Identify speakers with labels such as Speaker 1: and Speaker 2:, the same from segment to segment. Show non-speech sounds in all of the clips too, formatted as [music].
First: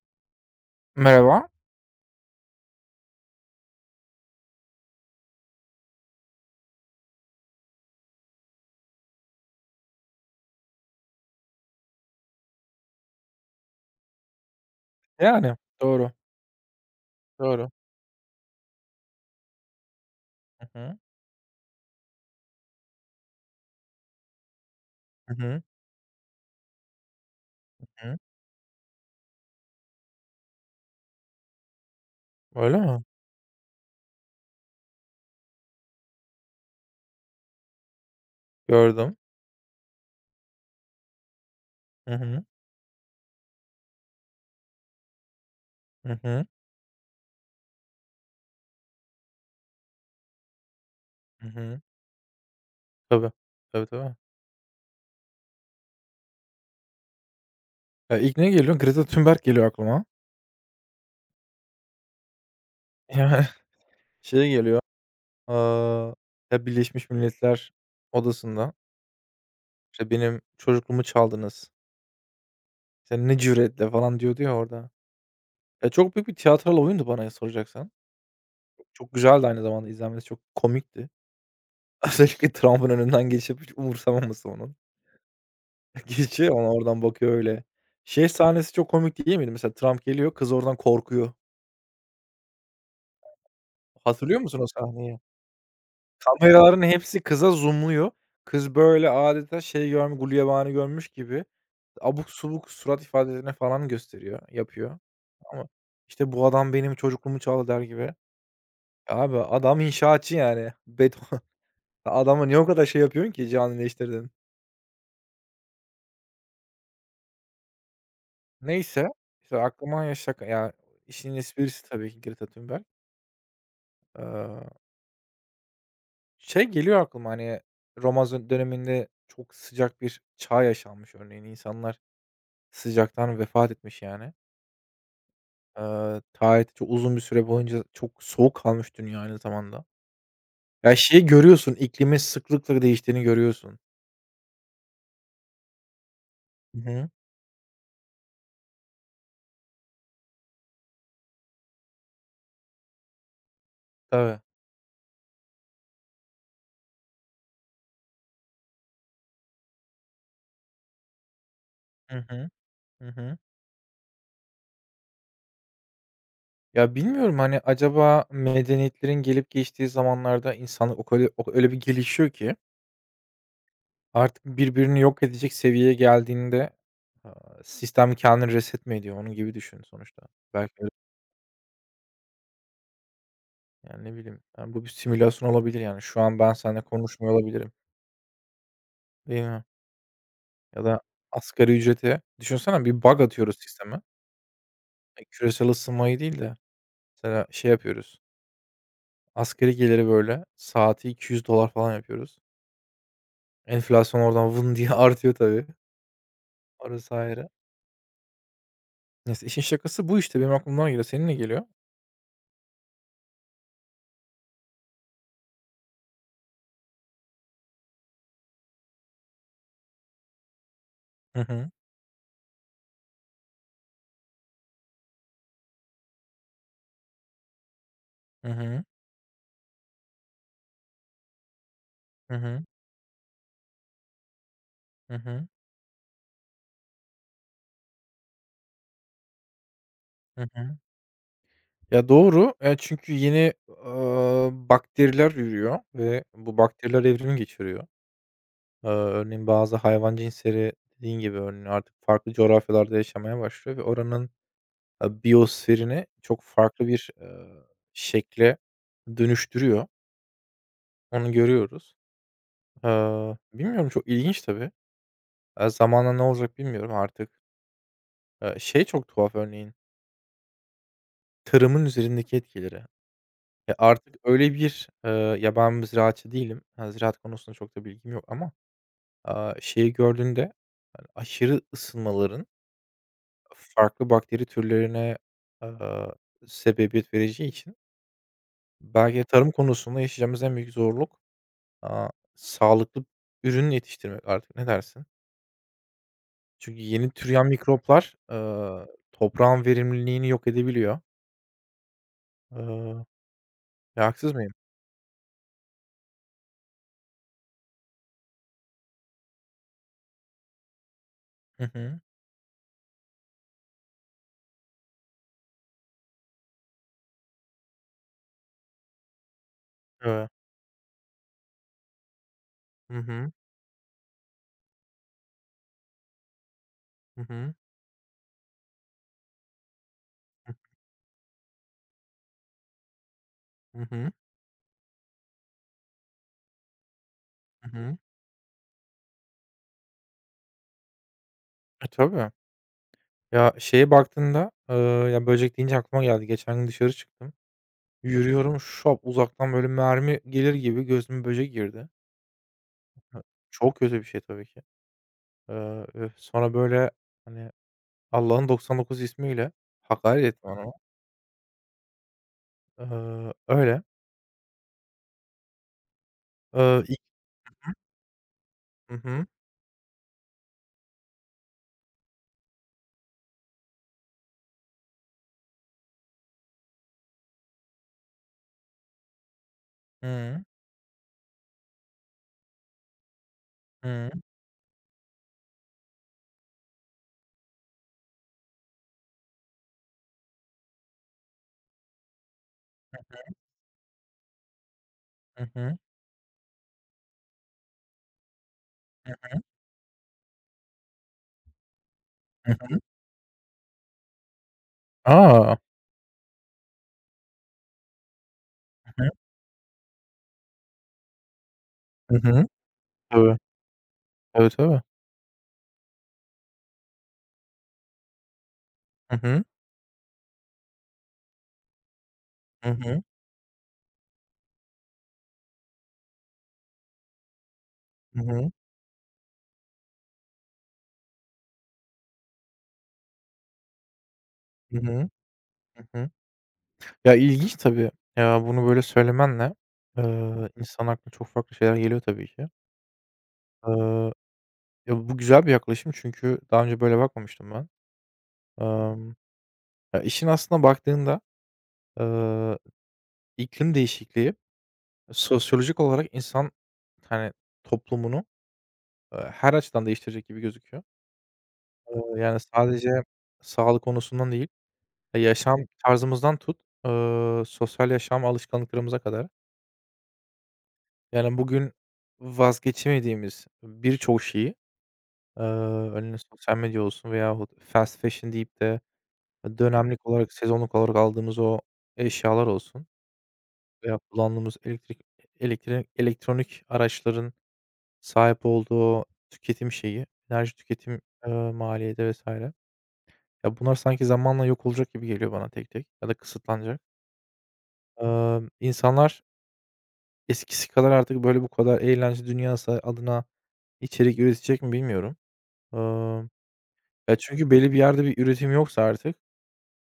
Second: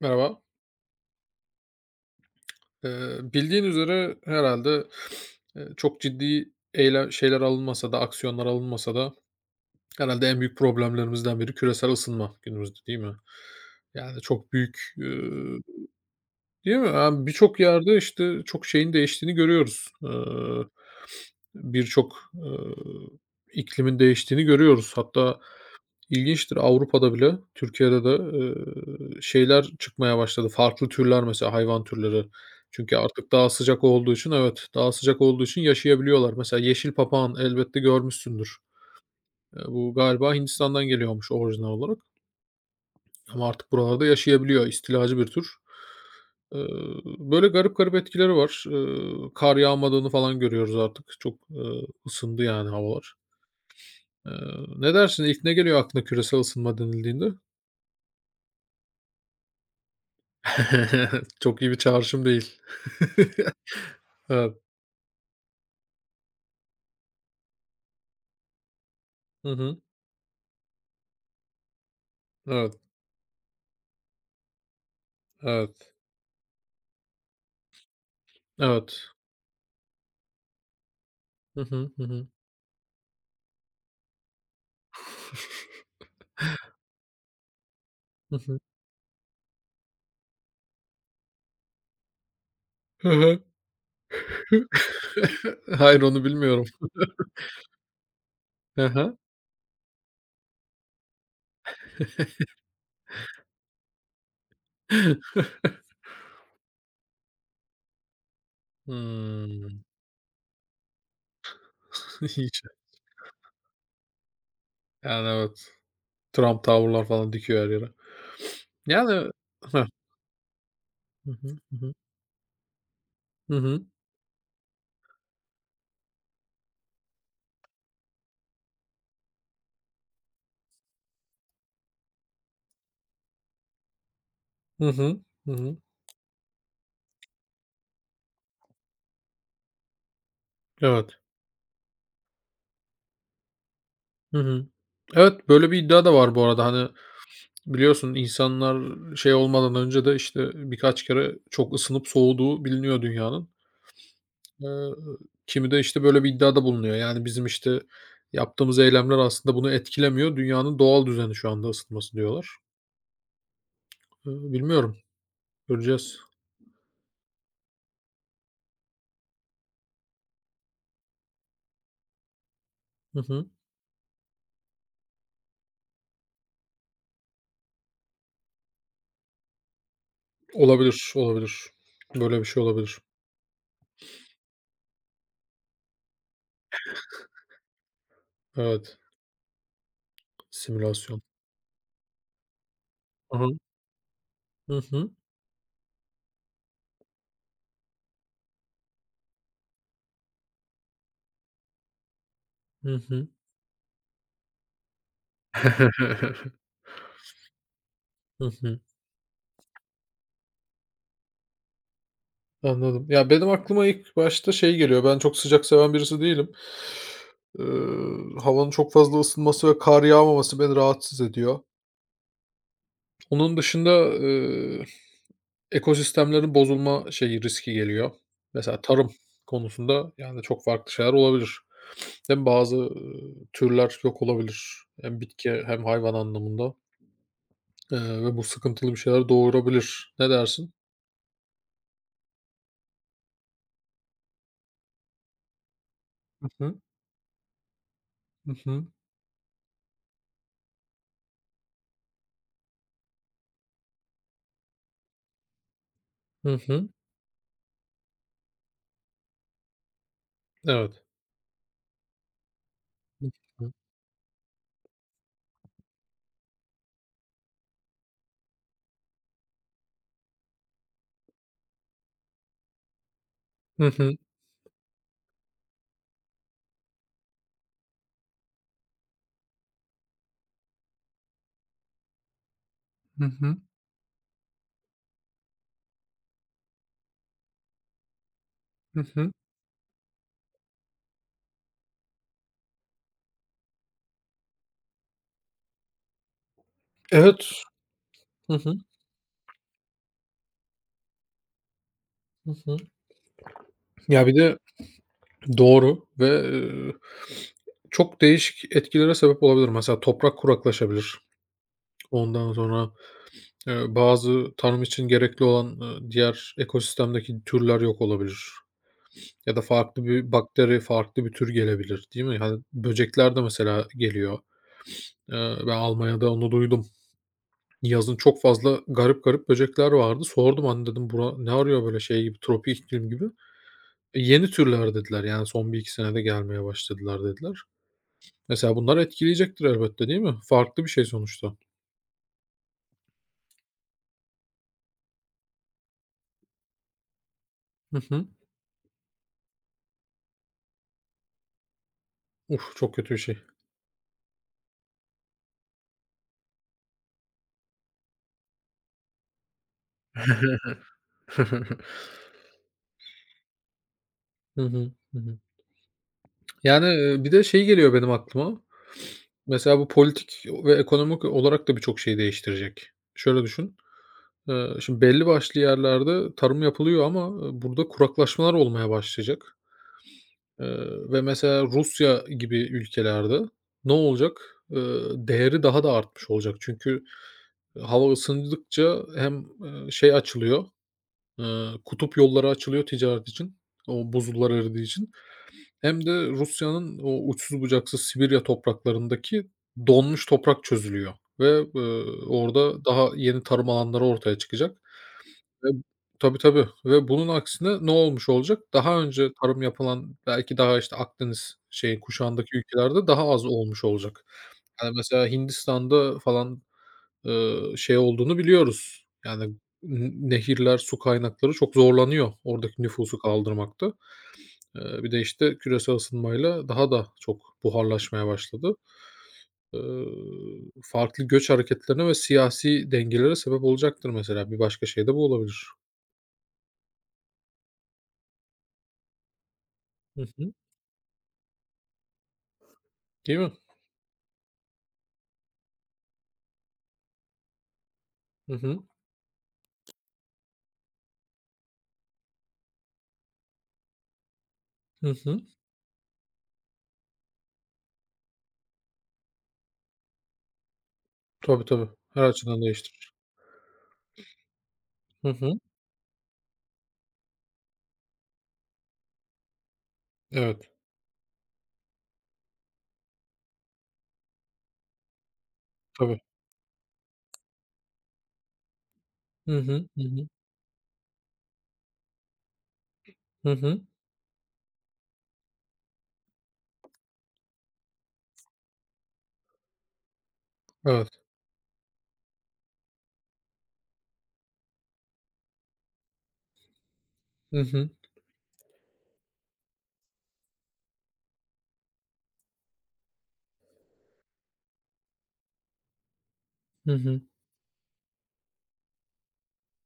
Speaker 1: Merhaba.
Speaker 2: Merhaba.
Speaker 1: Bildiğin üzere herhalde çok ciddi eyle şeyler alınmasa da, aksiyonlar alınmasa da herhalde en büyük problemlerimizden biri küresel ısınma günümüzde, değil mi? Yani çok büyük,
Speaker 2: Yani, doğru,
Speaker 1: değil mi? Yani, birçok
Speaker 2: doğru.
Speaker 1: yerde, işte, çok şeyin değiştiğini görüyoruz.
Speaker 2: Hı
Speaker 1: Iıı,
Speaker 2: hı.
Speaker 1: birçok, iklimin değiştiğini görüyoruz.
Speaker 2: Hı
Speaker 1: Hatta
Speaker 2: hı.
Speaker 1: İlginçtir. Avrupa'da bile, Türkiye'de de,
Speaker 2: Hı.
Speaker 1: şeyler çıkmaya başladı. Farklı türler mesela hayvan türleri.
Speaker 2: Öyle
Speaker 1: Çünkü
Speaker 2: mi?
Speaker 1: artık daha sıcak olduğu için evet, daha sıcak olduğu için yaşayabiliyorlar. Mesela yeşil papağan elbette görmüşsündür.
Speaker 2: Gördüm.
Speaker 1: Bu galiba Hindistan'dan geliyormuş orijinal olarak
Speaker 2: Hı hı.
Speaker 1: ama artık buralarda yaşayabiliyor. İstilacı bir tür.
Speaker 2: Hı hı.
Speaker 1: Eee, böyle garip garip etkileri var. Kar yağmadığını falan görüyoruz artık. Çok,
Speaker 2: Hı hı.
Speaker 1: ısındı yani havalar.
Speaker 2: Tabii. Tabii, tabii.
Speaker 1: Eee, ne dersin? İlk ne geliyor aklına küresel ısınma denildiğinde?
Speaker 2: Ya, ilk ne geliyor? Greta Thunberg geliyor aklıma.
Speaker 1: [laughs] Çok iyi bir çağrışım değil.
Speaker 2: Yani, [laughs] şey
Speaker 1: Evet.
Speaker 2: geliyor, aaa, ya, Birleşmiş Milletler Odası'nda,
Speaker 1: Hı hı.
Speaker 2: işte, "Benim çocukluğumu çaldınız.
Speaker 1: Evet,
Speaker 2: Sen ne cüretle!" falan diyordu ya orada. Ya,
Speaker 1: evet,
Speaker 2: çok büyük bir tiyatral oyundu bana soracaksan.
Speaker 1: evet.
Speaker 2: Çok güzeldi aynı zamanda izlenmesi, çok komikti.
Speaker 1: Hı hı, hı
Speaker 2: [laughs]
Speaker 1: hı.
Speaker 2: Özellikle Trump'ın önünden geçip hiç umursamaması onun. Geçiyor ona oradan bakıyor öyle. Şey
Speaker 1: Hı hı.
Speaker 2: sahnesi çok komik değil miydi? Mesela Trump geliyor, kız oradan korkuyor.
Speaker 1: Hı hı.
Speaker 2: Hatırlıyor musun o sahneyi?
Speaker 1: [laughs] Hayır, onu bilmiyorum.
Speaker 2: Kameraların hepsi kıza zoom'luyor. Kız
Speaker 1: Hı
Speaker 2: böyle
Speaker 1: hı.
Speaker 2: adeta şey görmüş, gulyabani görmüş gibi abuk subuk surat ifadelerini falan gösteriyor, yapıyor ama, işte, "Bu adam benim çocukluğumu çaldı." der gibi. Abi adam
Speaker 1: Hımm.
Speaker 2: inşaatçı yani. [laughs]
Speaker 1: [laughs]
Speaker 2: Adama niye
Speaker 1: Hiç.
Speaker 2: o kadar şey yapıyorsun ki canileştirdin?
Speaker 1: Yani, evet. Trump tavırlar falan dikiyor her yere.
Speaker 2: Neyse,
Speaker 1: Yani
Speaker 2: işte,
Speaker 1: Heh.
Speaker 2: aklıma yaşak. Ya
Speaker 1: Hı
Speaker 2: işin esprisi
Speaker 1: hı.
Speaker 2: tabii ki Greta Thunberg.
Speaker 1: Hı hı.
Speaker 2: Eee Şey geliyor aklıma, hani, Roma döneminde çok sıcak bir çağ yaşanmış örneğin. İnsanlar sıcaktan vefat etmiş yani.
Speaker 1: Hı hı. Hı hı.
Speaker 2: Tarihte çok uzun bir süre boyunca çok soğuk kalmış dünya aynı zamanda. Ya,
Speaker 1: Evet.
Speaker 2: şeyi görüyorsun, iklimin sıklıkla değiştiğini görüyorsun.
Speaker 1: Hı hı. Evet, böyle bir iddia da var bu arada.
Speaker 2: Hı
Speaker 1: Hani,
Speaker 2: hı.
Speaker 1: biliyorsun insanlar şey olmadan önce de, işte, birkaç kere çok ısınıp soğuduğu biliniyor dünyanın.
Speaker 2: Tabii.
Speaker 1: Eee, kimi de, işte, böyle bir iddiada bulunuyor. Yani, bizim, işte, yaptığımız eylemler aslında bunu etkilemiyor. Dünyanın doğal düzeni şu anda ısınması
Speaker 2: Hı
Speaker 1: diyorlar.
Speaker 2: hı. Hı hı.
Speaker 1: Bilmiyorum, göreceğiz.
Speaker 2: Ya, bilmiyorum, hani, acaba medeniyetlerin gelip geçtiği zamanlarda insanlık o kadar o öyle bir gelişiyor ki
Speaker 1: Hı hı.
Speaker 2: artık birbirini yok edecek seviyeye geldiğinde, sistem kendini reset mi ediyor? Onun gibi düşün sonuçta. Belki öyle
Speaker 1: Olabilir, olabilir. Böyle bir şey olabilir.
Speaker 2: yani ne bileyim, yani, bu bir simülasyon olabilir yani. Şu an ben seninle konuşmuyor olabilirim,
Speaker 1: Evet,
Speaker 2: değil mi? Ya da
Speaker 1: simülasyon.
Speaker 2: asgari ücreti düşünsene bir bug
Speaker 1: Hı hı.
Speaker 2: atıyoruz sisteme.
Speaker 1: Hı hı.
Speaker 2: E, küresel ısınmayı değil de mesela şey yapıyoruz, asgari geliri böyle saati $200 falan yapıyoruz.
Speaker 1: Hı hı.
Speaker 2: Enflasyon oradan vın diye [laughs] artıyor tabii.
Speaker 1: [laughs]
Speaker 2: Orası ayrı.
Speaker 1: Hı hı.
Speaker 2: Neyse işin şakası bu işte. Benim aklıma geliyor. Senin ne geliyor?
Speaker 1: Anladım. Ya, benim aklıma ilk başta şey geliyor, ben çok sıcak seven birisi değilim. Eee, havanın çok fazla ısınması ve kar yağmaması beni rahatsız
Speaker 2: Hı
Speaker 1: ediyor.
Speaker 2: hı.
Speaker 1: Onun dışında, ekosistemlerin bozulma şeyi, riski geliyor.
Speaker 2: Hı
Speaker 1: Mesela
Speaker 2: hı.
Speaker 1: tarım konusunda, yani, çok farklı şeyler olabilir.
Speaker 2: Hı
Speaker 1: Hem
Speaker 2: hı.
Speaker 1: bazı, türler yok olabilir
Speaker 2: Hı
Speaker 1: hem
Speaker 2: hı.
Speaker 1: bitki hem hayvan anlamında, ve bu sıkıntılı bir şeyler doğurabilir. Ne
Speaker 2: Hı
Speaker 1: dersin?
Speaker 2: hı. Ya, doğru. Çünkü yeni, bakteriler ürüyor ve
Speaker 1: Hı
Speaker 2: bu
Speaker 1: hı.
Speaker 2: bakteriler evrim geçiriyor.
Speaker 1: Hı hı.
Speaker 2: Örneğin bazı hayvan cinsleri dediğin gibi, örneğin, artık farklı coğrafyalarda yaşamaya başlıyor ve oranın, biyosferini çok
Speaker 1: Hı
Speaker 2: farklı
Speaker 1: hı.
Speaker 2: bir, şekle dönüştürüyor.
Speaker 1: Evet.
Speaker 2: Onu görüyoruz.
Speaker 1: Hı
Speaker 2: Eee,
Speaker 1: hı.
Speaker 2: bilmiyorum, çok ilginç tabii. Zamanla ne olacak bilmiyorum artık. Şey çok tuhaf örneğin, tarımın üzerindeki etkileri. E,
Speaker 1: Hı
Speaker 2: artık
Speaker 1: hı.
Speaker 2: öyle bir, ya, ben bir ziraatçı değilim. Ha, ziraat konusunda çok da bilgim yok ama, şeyi gördüğünde, hani, aşırı ısınmaların
Speaker 1: Hı hı.
Speaker 2: farklı bakteri türlerine, aaa, sebebiyet vereceği için belki de
Speaker 1: Hı.
Speaker 2: tarım konusunda yaşayacağımız en büyük zorluk, aaa, sağlıklı ürün yetiştirmek artık. Ne dersin? Çünkü yeni türeyen
Speaker 1: Evet.
Speaker 2: mikroplar,
Speaker 1: Hı hı.
Speaker 2: toprağın verimliliğini yok edebiliyor.
Speaker 1: Hı hı.
Speaker 2: Aaa, ya,
Speaker 1: Ya,
Speaker 2: haksız
Speaker 1: bir
Speaker 2: mıyım?
Speaker 1: de. Doğru ve, çok değişik etkilere sebep olabilir. Mesela toprak kuraklaşabilir.
Speaker 2: Hı hı.
Speaker 1: Ondan sonra, bazı tarım için gerekli olan, diğer ekosistemdeki türler yok olabilir ya da farklı
Speaker 2: Evet.
Speaker 1: bir bakteri, farklı bir tür gelebilir, değil mi? Hani,
Speaker 2: Hı hı.
Speaker 1: böcekler de mesela geliyor. Ben Almanya'da onu duydum.
Speaker 2: Hı hı.
Speaker 1: Yazın çok fazla garip garip böcekler vardı.
Speaker 2: Hı hı.
Speaker 1: Sordum, "Hani," dedim, "bura ne arıyor böyle şey gibi, tropik iklim gibi?"
Speaker 2: Hı hı.
Speaker 1: "E, yeni türler." dediler. "Yani, son 1-2 senede gelmeye başladılar." dediler.
Speaker 2: Hı hı.
Speaker 1: Mesela bunlar etkileyecektir elbette, değil mi? Farklı bir şey sonuçta.
Speaker 2: E, tabii. Ya, şeye baktığında, ya, böcek deyince aklıma geldi. Geçen gün dışarı çıktım.
Speaker 1: Hı hı.
Speaker 2: Yürüyorum, şap uzaktan böyle mermi gelir gibi gözüme böcek girdi.
Speaker 1: Uf, çok kötü bir
Speaker 2: Hı.
Speaker 1: şey.
Speaker 2: Çok kötü bir şey tabii ki. Üf, sonra böyle, hani, Allah'ın 99 ismiyle hakaret etti bana.
Speaker 1: [laughs] Hı
Speaker 2: Öyle.
Speaker 1: hı. Hı hı. Yani,
Speaker 2: İlk.
Speaker 1: bir de şey geliyor benim aklıma.
Speaker 2: Hı hı.
Speaker 1: Mesela bu politik ve ekonomik olarak da birçok şeyi değiştirecek. Şöyle düşün, şimdi belli başlı yerlerde tarım yapılıyor ama, burada kuraklaşmalar olmaya başlayacak. Eee, ve mesela Rusya gibi ülkelerde ne olacak? Eee, değeri daha da artmış olacak. Çünkü hava ısındıkça hem, şey açılıyor, kutup yolları açılıyor ticaret için, o buzullar eridiği için.
Speaker 2: Hı hı.
Speaker 1: Hem de Rusya'nın o uçsuz bucaksız Sibirya
Speaker 2: Hı hı.
Speaker 1: topraklarındaki donmuş toprak çözülüyor ve,
Speaker 2: Hı hı.
Speaker 1: orada daha yeni tarım alanları ortaya çıkacak
Speaker 2: A! Hı
Speaker 1: ve tabii, tabii ve bunun aksine ne olmuş olacak? Daha
Speaker 2: hı.
Speaker 1: önce tarım yapılan belki daha, işte, Akdeniz şey
Speaker 2: Hı hı.
Speaker 1: kuşağındaki ülkelerde daha
Speaker 2: Tabii.
Speaker 1: az olmuş olacak.
Speaker 2: Tabii, tabii.
Speaker 1: Yani, mesela Hindistan'da falan, şey olduğunu biliyoruz.
Speaker 2: Hı hı.
Speaker 1: Yani, nehirler, su kaynakları çok zorlanıyor
Speaker 2: Hı
Speaker 1: oradaki
Speaker 2: hı.
Speaker 1: nüfusu kaldırmakta. Bir de, işte, küresel ısınmayla daha da çok
Speaker 2: Hı
Speaker 1: buharlaşmaya
Speaker 2: hı.
Speaker 1: başladı. Eee, farklı göç hareketlerine ve siyasi dengelere sebep olacaktır mesela. Bir
Speaker 2: Hı
Speaker 1: başka şey
Speaker 2: hı.
Speaker 1: de bu olabilir.
Speaker 2: Hı hı. Ya, ilginç tabii. Ya, bunu böyle söylemenle,
Speaker 1: Hı hı.
Speaker 2: insanın aklına çok farklı şeyler geliyor tabii ki.
Speaker 1: Değil mi?
Speaker 2: Eee, ya, bu güzel bir yaklaşım çünkü daha önce böyle bakmamıştım ben.
Speaker 1: Hı hı.
Speaker 2: Emm, ya, işin aslına baktığında, eee, iklim değişikliği
Speaker 1: Hı hı.
Speaker 2: sosyolojik olarak insan, hani, toplumunu, her açıdan değiştirecek gibi gözüküyor.
Speaker 1: Tabii, tabii.
Speaker 2: Eee,
Speaker 1: Her
Speaker 2: yani,
Speaker 1: açıdan
Speaker 2: sadece
Speaker 1: değiştirir.
Speaker 2: sağlık konusundan değil,
Speaker 1: Hı hı.
Speaker 2: yaşam tarzımızdan tut, sosyal yaşam alışkanlıklarımıza kadar.
Speaker 1: Evet,
Speaker 2: Yani, bugün vazgeçemediğimiz birçok şeyi, örneğin
Speaker 1: tabii.
Speaker 2: sosyal medya olsun veyahut fast fashion deyip de
Speaker 1: Hı hı. Hı
Speaker 2: dönemlik
Speaker 1: hı.
Speaker 2: olarak, sezonluk olarak aldığımız o eşyalar olsun
Speaker 1: Hı hı.
Speaker 2: veya kullandığımız elektrik elektri elektronik araçların sahip olduğu tüketim şeyi, enerji tüketim,
Speaker 1: Evet.
Speaker 2: maliyeti vesaire. Ya, bunlar sanki zamanla yok olacak gibi geliyor bana tek tek ya da kısıtlanacak.
Speaker 1: Hı hı.
Speaker 2: İnsanlar eskisi kadar artık, böyle, bu kadar eğlence dünyası adına içerik üretecek mi bilmiyorum. Imm,
Speaker 1: Hı
Speaker 2: ya,
Speaker 1: hı.
Speaker 2: çünkü belli bir yerde bir üretim yoksa artık,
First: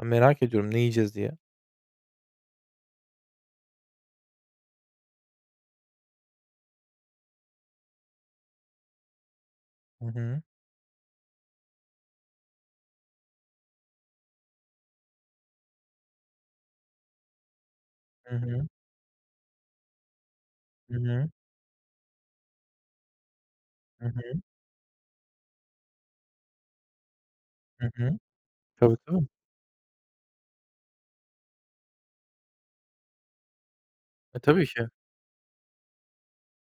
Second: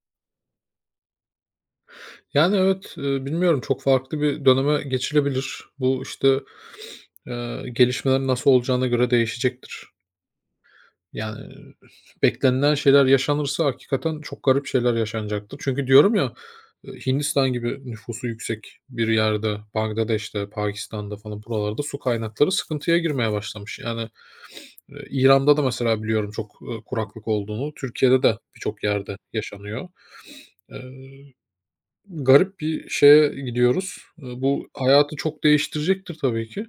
Speaker 2: ben merak ediyorum ne yiyeceğiz diye.
Speaker 1: Yani, evet, bilmiyorum, çok farklı bir döneme geçilebilir. Bu, işte, gelişmelerin nasıl olacağına göre değişecektir.
Speaker 2: Hı hı.
Speaker 1: Yani, beklenilen şeyler yaşanırsa hakikaten çok garip şeyler yaşanacaktır. Çünkü diyorum ya, Hindistan gibi nüfusu
Speaker 2: Hı hı.
Speaker 1: yüksek bir yerde, Bangladeş'te,
Speaker 2: Hı
Speaker 1: Pakistan'da
Speaker 2: hı.
Speaker 1: falan buralarda su kaynakları sıkıntıya girmeye başlamış.
Speaker 2: Hı
Speaker 1: Yani,
Speaker 2: hı.
Speaker 1: İran'da da mesela biliyorum çok, kuraklık olduğunu,
Speaker 2: Hı hı.
Speaker 1: Türkiye'de de birçok
Speaker 2: Tabii,
Speaker 1: yerde
Speaker 2: tabii.
Speaker 1: yaşanıyor. Eee, garip bir şeye gidiyoruz. Eee,
Speaker 2: E, tabii
Speaker 1: bu
Speaker 2: ki.
Speaker 1: hayatı çok değiştirecektir tabii ki.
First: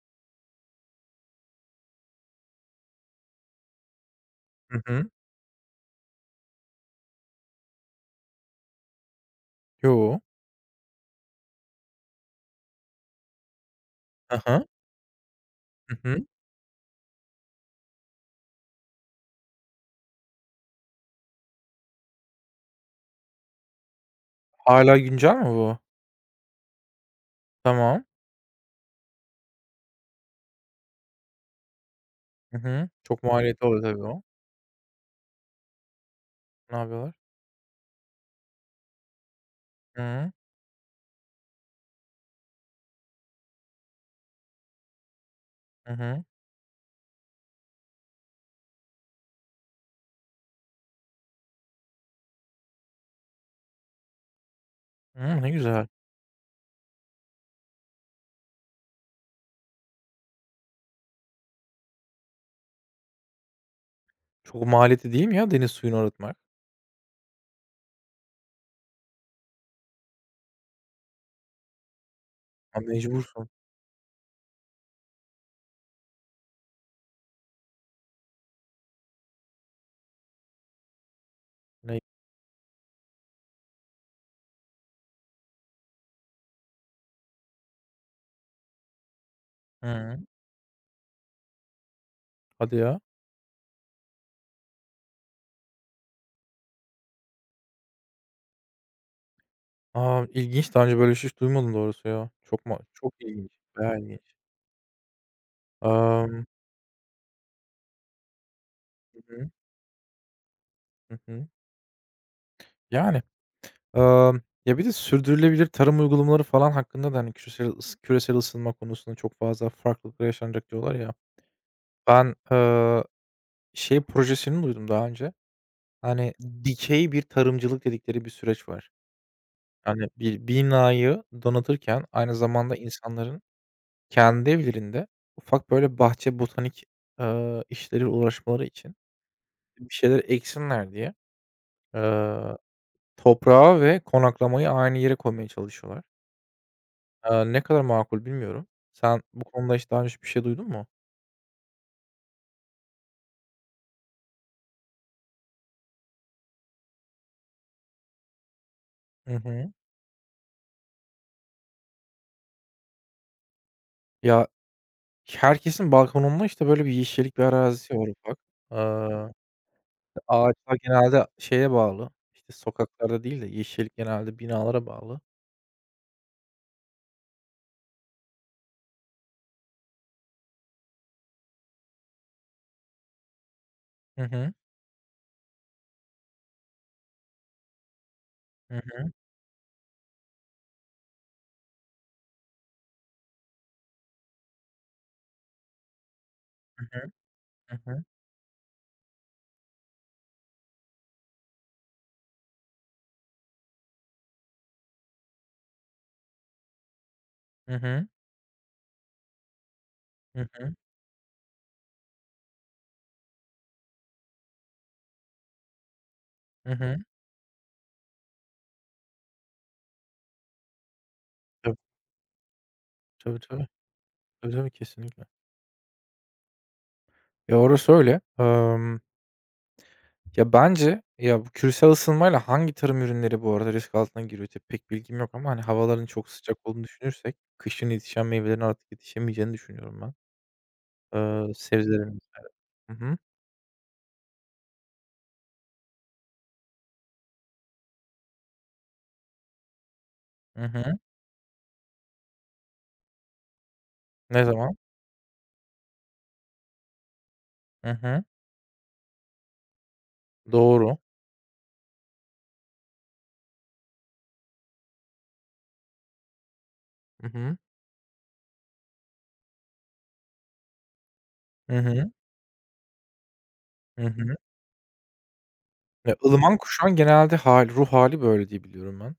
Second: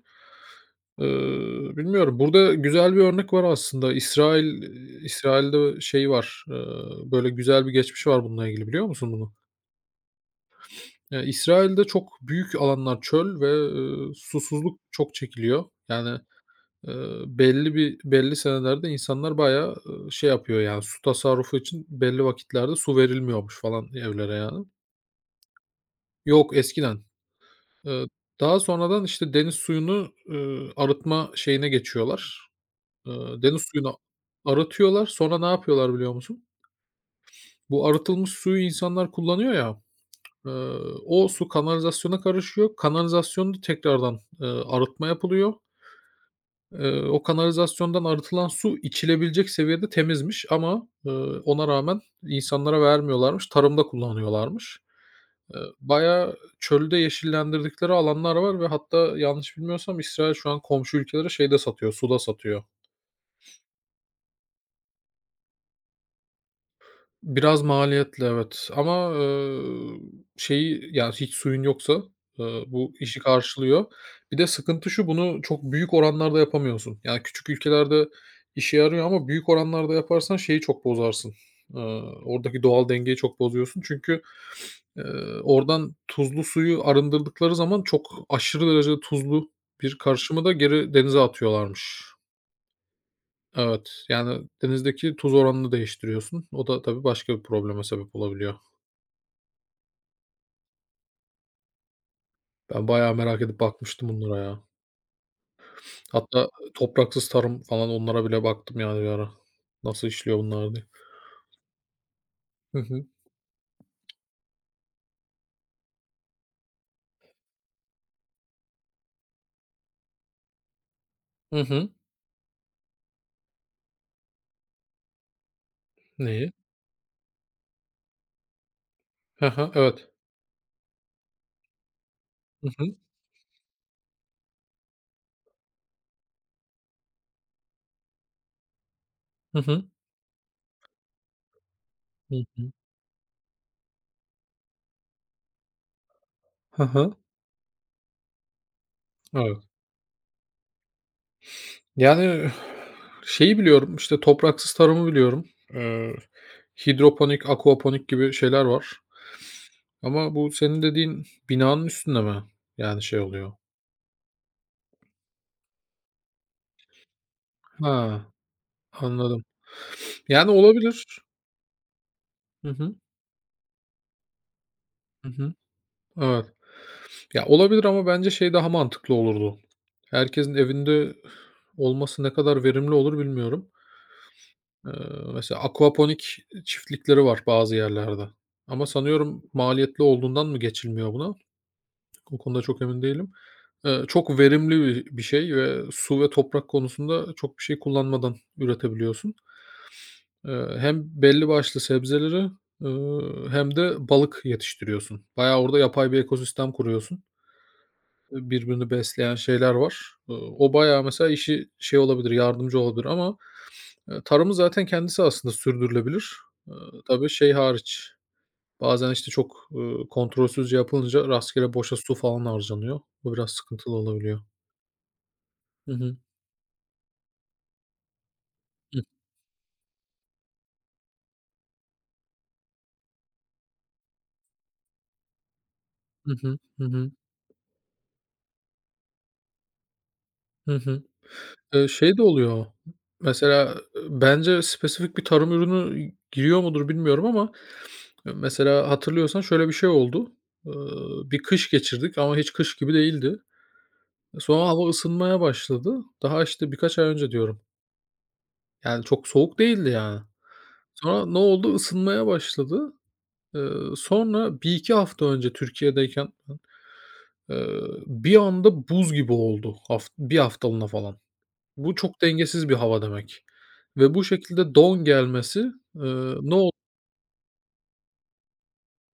Speaker 1: Bilmiyorum. Burada güzel bir örnek var aslında. İsrail
Speaker 2: Hı hı.
Speaker 1: İsrail'de şey var, böyle güzel bir geçmişi var bununla ilgili biliyor musun bunu?
Speaker 2: Yo.
Speaker 1: Ya, İsrail'de çok büyük alanlar çöl ve,
Speaker 2: Hı hı.
Speaker 1: susuzluk çok çekiliyor.
Speaker 2: Hı
Speaker 1: Yani,
Speaker 2: hı.
Speaker 1: belli senelerde insanlar bayağı, şey yapıyor yani su tasarrufu için belli vakitlerde su verilmiyormuş falan evlere yani.
Speaker 2: Hâlâ güncel mi bu?
Speaker 1: Yok eskiden.
Speaker 2: Tamam.
Speaker 1: Iıı, daha sonradan işte deniz suyunu, arıtma şeyine geçiyorlar.
Speaker 2: Hı hı.
Speaker 1: Eee,
Speaker 2: Çok
Speaker 1: deniz
Speaker 2: maliyetli oluyor
Speaker 1: suyunu
Speaker 2: tabii o.
Speaker 1: arıtıyorlar. Sonra ne yapıyorlar biliyor musun?
Speaker 2: Ne yapıyorlar?
Speaker 1: Bu arıtılmış suyu insanlar kullanıyor ya,
Speaker 2: Hıı.
Speaker 1: eee, o su kanalizasyona karışıyor. Kanalizasyonda tekrardan, arıtma yapılıyor.
Speaker 2: Hı hı.
Speaker 1: O kanalizasyondan arıtılan su içilebilecek seviyede temizmiş ama, ona rağmen insanlara vermiyorlarmış, tarımda kullanıyorlarmış.
Speaker 2: Hıı, ne
Speaker 1: Eee,
Speaker 2: güzel.
Speaker 1: bayağı çölde yeşillendirdikleri alanlar var ve hatta yanlış bilmiyorsam İsrail şu an komşu ülkelere şey de satıyor, suda satıyor.
Speaker 2: Çok maliyetli değil mi ya deniz suyunu arıtmak?
Speaker 1: Biraz maliyetli, evet ama, şeyi, ya, hiç suyun yoksa,
Speaker 2: A,
Speaker 1: bu işi
Speaker 2: mecbursun.
Speaker 1: karşılıyor. Bir de sıkıntı şu, bunu çok büyük oranlarda yapamıyorsun. Yani, küçük ülkelerde işe yarıyor ama büyük oranlarda yaparsan şeyi çok bozarsın, eee,
Speaker 2: Ne.
Speaker 1: oradaki doğal dengeyi çok bozuyorsun. Çünkü, eee, oradan tuzlu suyu arındırdıkları zaman çok aşırı derecede tuzlu
Speaker 2: Hı
Speaker 1: bir
Speaker 2: hı.
Speaker 1: karışımı da geri denize atıyorlarmış.
Speaker 2: Hadi ya.
Speaker 1: Evet, yani, denizdeki tuz oranını değiştiriyorsun. O da tabii başka bir probleme sebep olabiliyor.
Speaker 2: A, ilginç. Daha önce böyle bir şey hiç duymadım doğrusu ya. Çok
Speaker 1: Ben
Speaker 2: çok
Speaker 1: bayağı merak
Speaker 2: ilginç.
Speaker 1: edip
Speaker 2: Bayağı
Speaker 1: bakmıştım
Speaker 2: ilginç.
Speaker 1: bunlara ya. Hatta
Speaker 2: Amm
Speaker 1: topraksız tarım falan onlara bile baktım yani bir
Speaker 2: Hı
Speaker 1: ara.
Speaker 2: hı.
Speaker 1: Nasıl işliyor bunlar diye.
Speaker 2: Hı hı.
Speaker 1: Hı hı.
Speaker 2: Yani, emm, ya, bir de sürdürülebilir tarım uygulamaları falan hakkında da, hani, küresel küresel ısınma konusunda çok fazla farklılıklar yaşanacak diyorlar ya.
Speaker 1: Hı hı.
Speaker 2: Ben, şey projesini duydum daha önce. Hani,
Speaker 1: Neyi?
Speaker 2: dikey bir tarımcılık dedikleri bir süreç var.
Speaker 1: Hı hı,
Speaker 2: Hani,
Speaker 1: evet.
Speaker 2: bir binayı donatırken aynı
Speaker 1: Hı
Speaker 2: zamanda
Speaker 1: hı.
Speaker 2: insanların kendi evlerinde ufak, böyle, bahçe, botanik, işleriyle uğraşmaları için
Speaker 1: Hı hı.
Speaker 2: bir şeyler eksinler diye,
Speaker 1: Hı
Speaker 2: eee,
Speaker 1: hı.
Speaker 2: toprağı ve konaklamayı aynı yere koymaya çalışıyorlar.
Speaker 1: Hı hı.
Speaker 2: Ne kadar makul bilmiyorum. Sen bu
Speaker 1: Evet.
Speaker 2: konuda hiç daha önce bir şey duydun mu?
Speaker 1: Yani şeyi biliyorum, işte topraksız tarımı biliyorum. Eee, hidroponik, aquaponik gibi şeyler var.
Speaker 2: Hı hı.
Speaker 1: Ama bu senin dediğin binanın üstünde mi? Yani şey oluyor.
Speaker 2: Ya, herkesin balkonunda, işte, böyle bir yeşillik bir arazisi var
Speaker 1: Ha,
Speaker 2: ufak. Aaa,
Speaker 1: anladım. Yani
Speaker 2: ağaçlar
Speaker 1: olabilir.
Speaker 2: genelde şeye bağlı, işte,
Speaker 1: Hı hı.
Speaker 2: sokaklarda değil de yeşillik genelde binalara bağlı.
Speaker 1: Hı hı. Evet. Ya, olabilir ama bence şey daha mantıklı olurdu. Herkesin evinde olması ne kadar verimli olur bilmiyorum.
Speaker 2: Hı hı.
Speaker 1: Eee, mesela aquaponik çiftlikleri var bazı yerlerde
Speaker 2: Hı
Speaker 1: ama
Speaker 2: hı,
Speaker 1: sanıyorum maliyetli olduğundan mı geçilmiyor buna? O konuda çok emin değilim. Çok verimli bir şey ve su ve toprak
Speaker 2: hı hı,
Speaker 1: konusunda çok bir
Speaker 2: hı
Speaker 1: şey
Speaker 2: hı,
Speaker 1: kullanmadan üretebiliyorsun. Hem belli başlı sebzeleri, hem de balık yetiştiriyorsun. Bayağı orada yapay bir ekosistem kuruyorsun.
Speaker 2: hı hı,
Speaker 1: Birbirini besleyen şeyler var. Eee,
Speaker 2: hı hı,
Speaker 1: o bayağı mesela işi şey olabilir, yardımcı olabilir ama, tarımın zaten kendisi aslında sürdürülebilir.
Speaker 2: hı
Speaker 1: Eee,
Speaker 2: hı.
Speaker 1: tabii şey hariç, bazen, işte, çok, kontrolsüzce yapılınca rastgele
Speaker 2: Tabii,
Speaker 1: boşa su falan harcanıyor. Bu
Speaker 2: tabii,
Speaker 1: biraz
Speaker 2: tabii.
Speaker 1: sıkıntılı olabiliyor.
Speaker 2: Tabii, tabii, kesinlikle.
Speaker 1: Hı hı.
Speaker 2: Ya, orası öyle.
Speaker 1: Hı.
Speaker 2: Ya, bence, ya, bu küresel ısınmayla hangi tarım ürünleri bu arada risk altına giriyor? Tabii pek bilgim yok ama, hani, havaların çok
Speaker 1: Hı hı.
Speaker 2: sıcak olduğunu
Speaker 1: Hı hı.
Speaker 2: düşünürsek kışın yetişen meyvelerin artık yetişemeyeceğini düşünüyorum ben.
Speaker 1: Hı
Speaker 2: Eee,
Speaker 1: hı. Şey
Speaker 2: sebzelerin
Speaker 1: de oluyor
Speaker 2: Hı hı.
Speaker 1: mesela, bence spesifik bir tarım ürünü giriyor mudur bilmiyorum ama, mesela hatırlıyorsan şöyle bir şey oldu.
Speaker 2: Hı
Speaker 1: Eee,
Speaker 2: hı.
Speaker 1: bir kış geçirdik ama hiç kış gibi değildi. E,
Speaker 2: Ne
Speaker 1: Sonra
Speaker 2: zaman?
Speaker 1: hava ısınmaya başladı. Daha, işte, birkaç ay önce diyorum.
Speaker 2: Hı hı.
Speaker 1: Yani, çok soğuk değildi, yani.
Speaker 2: Doğru.
Speaker 1: Sonra ne oldu? Isınmaya başladı. Eee, sonra bir iki hafta önce Türkiye'deyken ben,
Speaker 2: Hı hı.
Speaker 1: bir anda buz gibi oldu 1 haftalığına falan.
Speaker 2: Hı
Speaker 1: Bu
Speaker 2: hı.
Speaker 1: çok dengesiz bir hava demek
Speaker 2: Hı
Speaker 1: ve bu
Speaker 2: hı.
Speaker 1: şekilde don gelmesi,
Speaker 2: Ya,
Speaker 1: ne
Speaker 2: ılıman
Speaker 1: oldu?
Speaker 2: kuşağın genelde ruh hali böyle diye biliyorum ben.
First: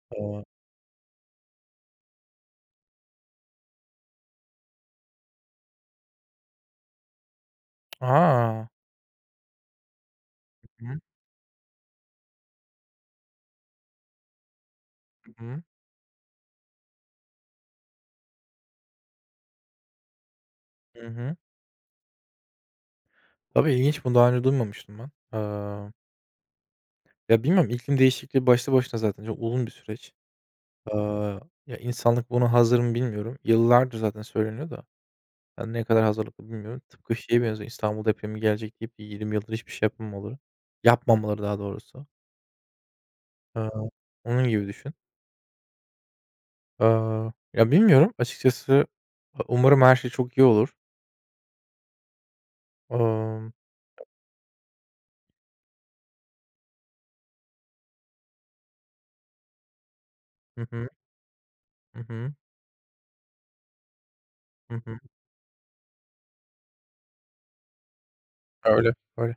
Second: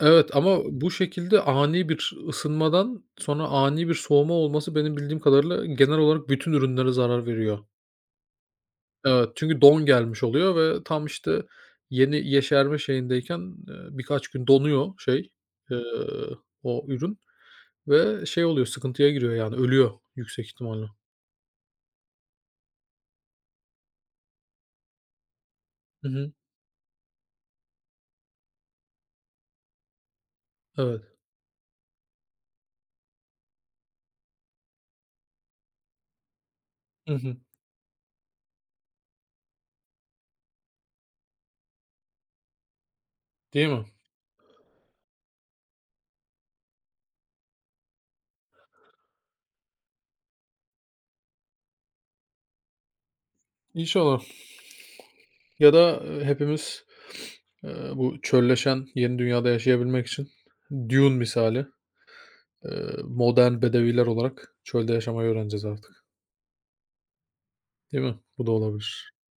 Speaker 1: Evet
Speaker 2: Eee
Speaker 1: ama bu şekilde ani bir ısınmadan sonra ani bir soğuma olması benim bildiğim kadarıyla genel olarak bütün ürünlere zarar veriyor.
Speaker 2: A!
Speaker 1: Evet, çünkü don gelmiş oluyor ve
Speaker 2: Hı hı.
Speaker 1: tam, işte, yeni yeşerme şeyindeyken, birkaç gün donuyor şey, eee, o ürün ve şey oluyor, sıkıntıya giriyor, yani, ölüyor yüksek ihtimalle.
Speaker 2: Hı hı. Tabii ilginç. Bunu daha önce duymamıştım ben. Eee,
Speaker 1: Hı hı.
Speaker 2: ya, bilmiyorum iklim değişikliği başlı başına zaten çok uzun bir süreç.
Speaker 1: Evet.
Speaker 2: Aaa, ya, insanlık buna hazır mı bilmiyorum. Yıllardır zaten söyleniyor da ben ne kadar hazırlıklı bilmiyorum.
Speaker 1: Hı
Speaker 2: Tıpkı
Speaker 1: hı.
Speaker 2: şeye benziyor, İstanbul depremi gelecek deyip 20 yıldır hiçbir şey yapmamaları, yapmamaları daha doğrusu.
Speaker 1: Değil mi?
Speaker 2: Aaa, onun gibi düşün. Ya, bilmiyorum açıkçası. Umarım her şey çok iyi olur. Amm
Speaker 1: İnşallah. Ya da, hepimiz, bu çölleşen yeni dünyada yaşayabilmek için
Speaker 2: Hı hı.
Speaker 1: Dune misali,
Speaker 2: Hı hı.
Speaker 1: modern bedeviler olarak
Speaker 2: Hı
Speaker 1: çölde
Speaker 2: hı.
Speaker 1: yaşamayı öğreneceğiz artık. Değil mi? Bu da
Speaker 2: Öyle,
Speaker 1: olabilir.
Speaker 2: öyle.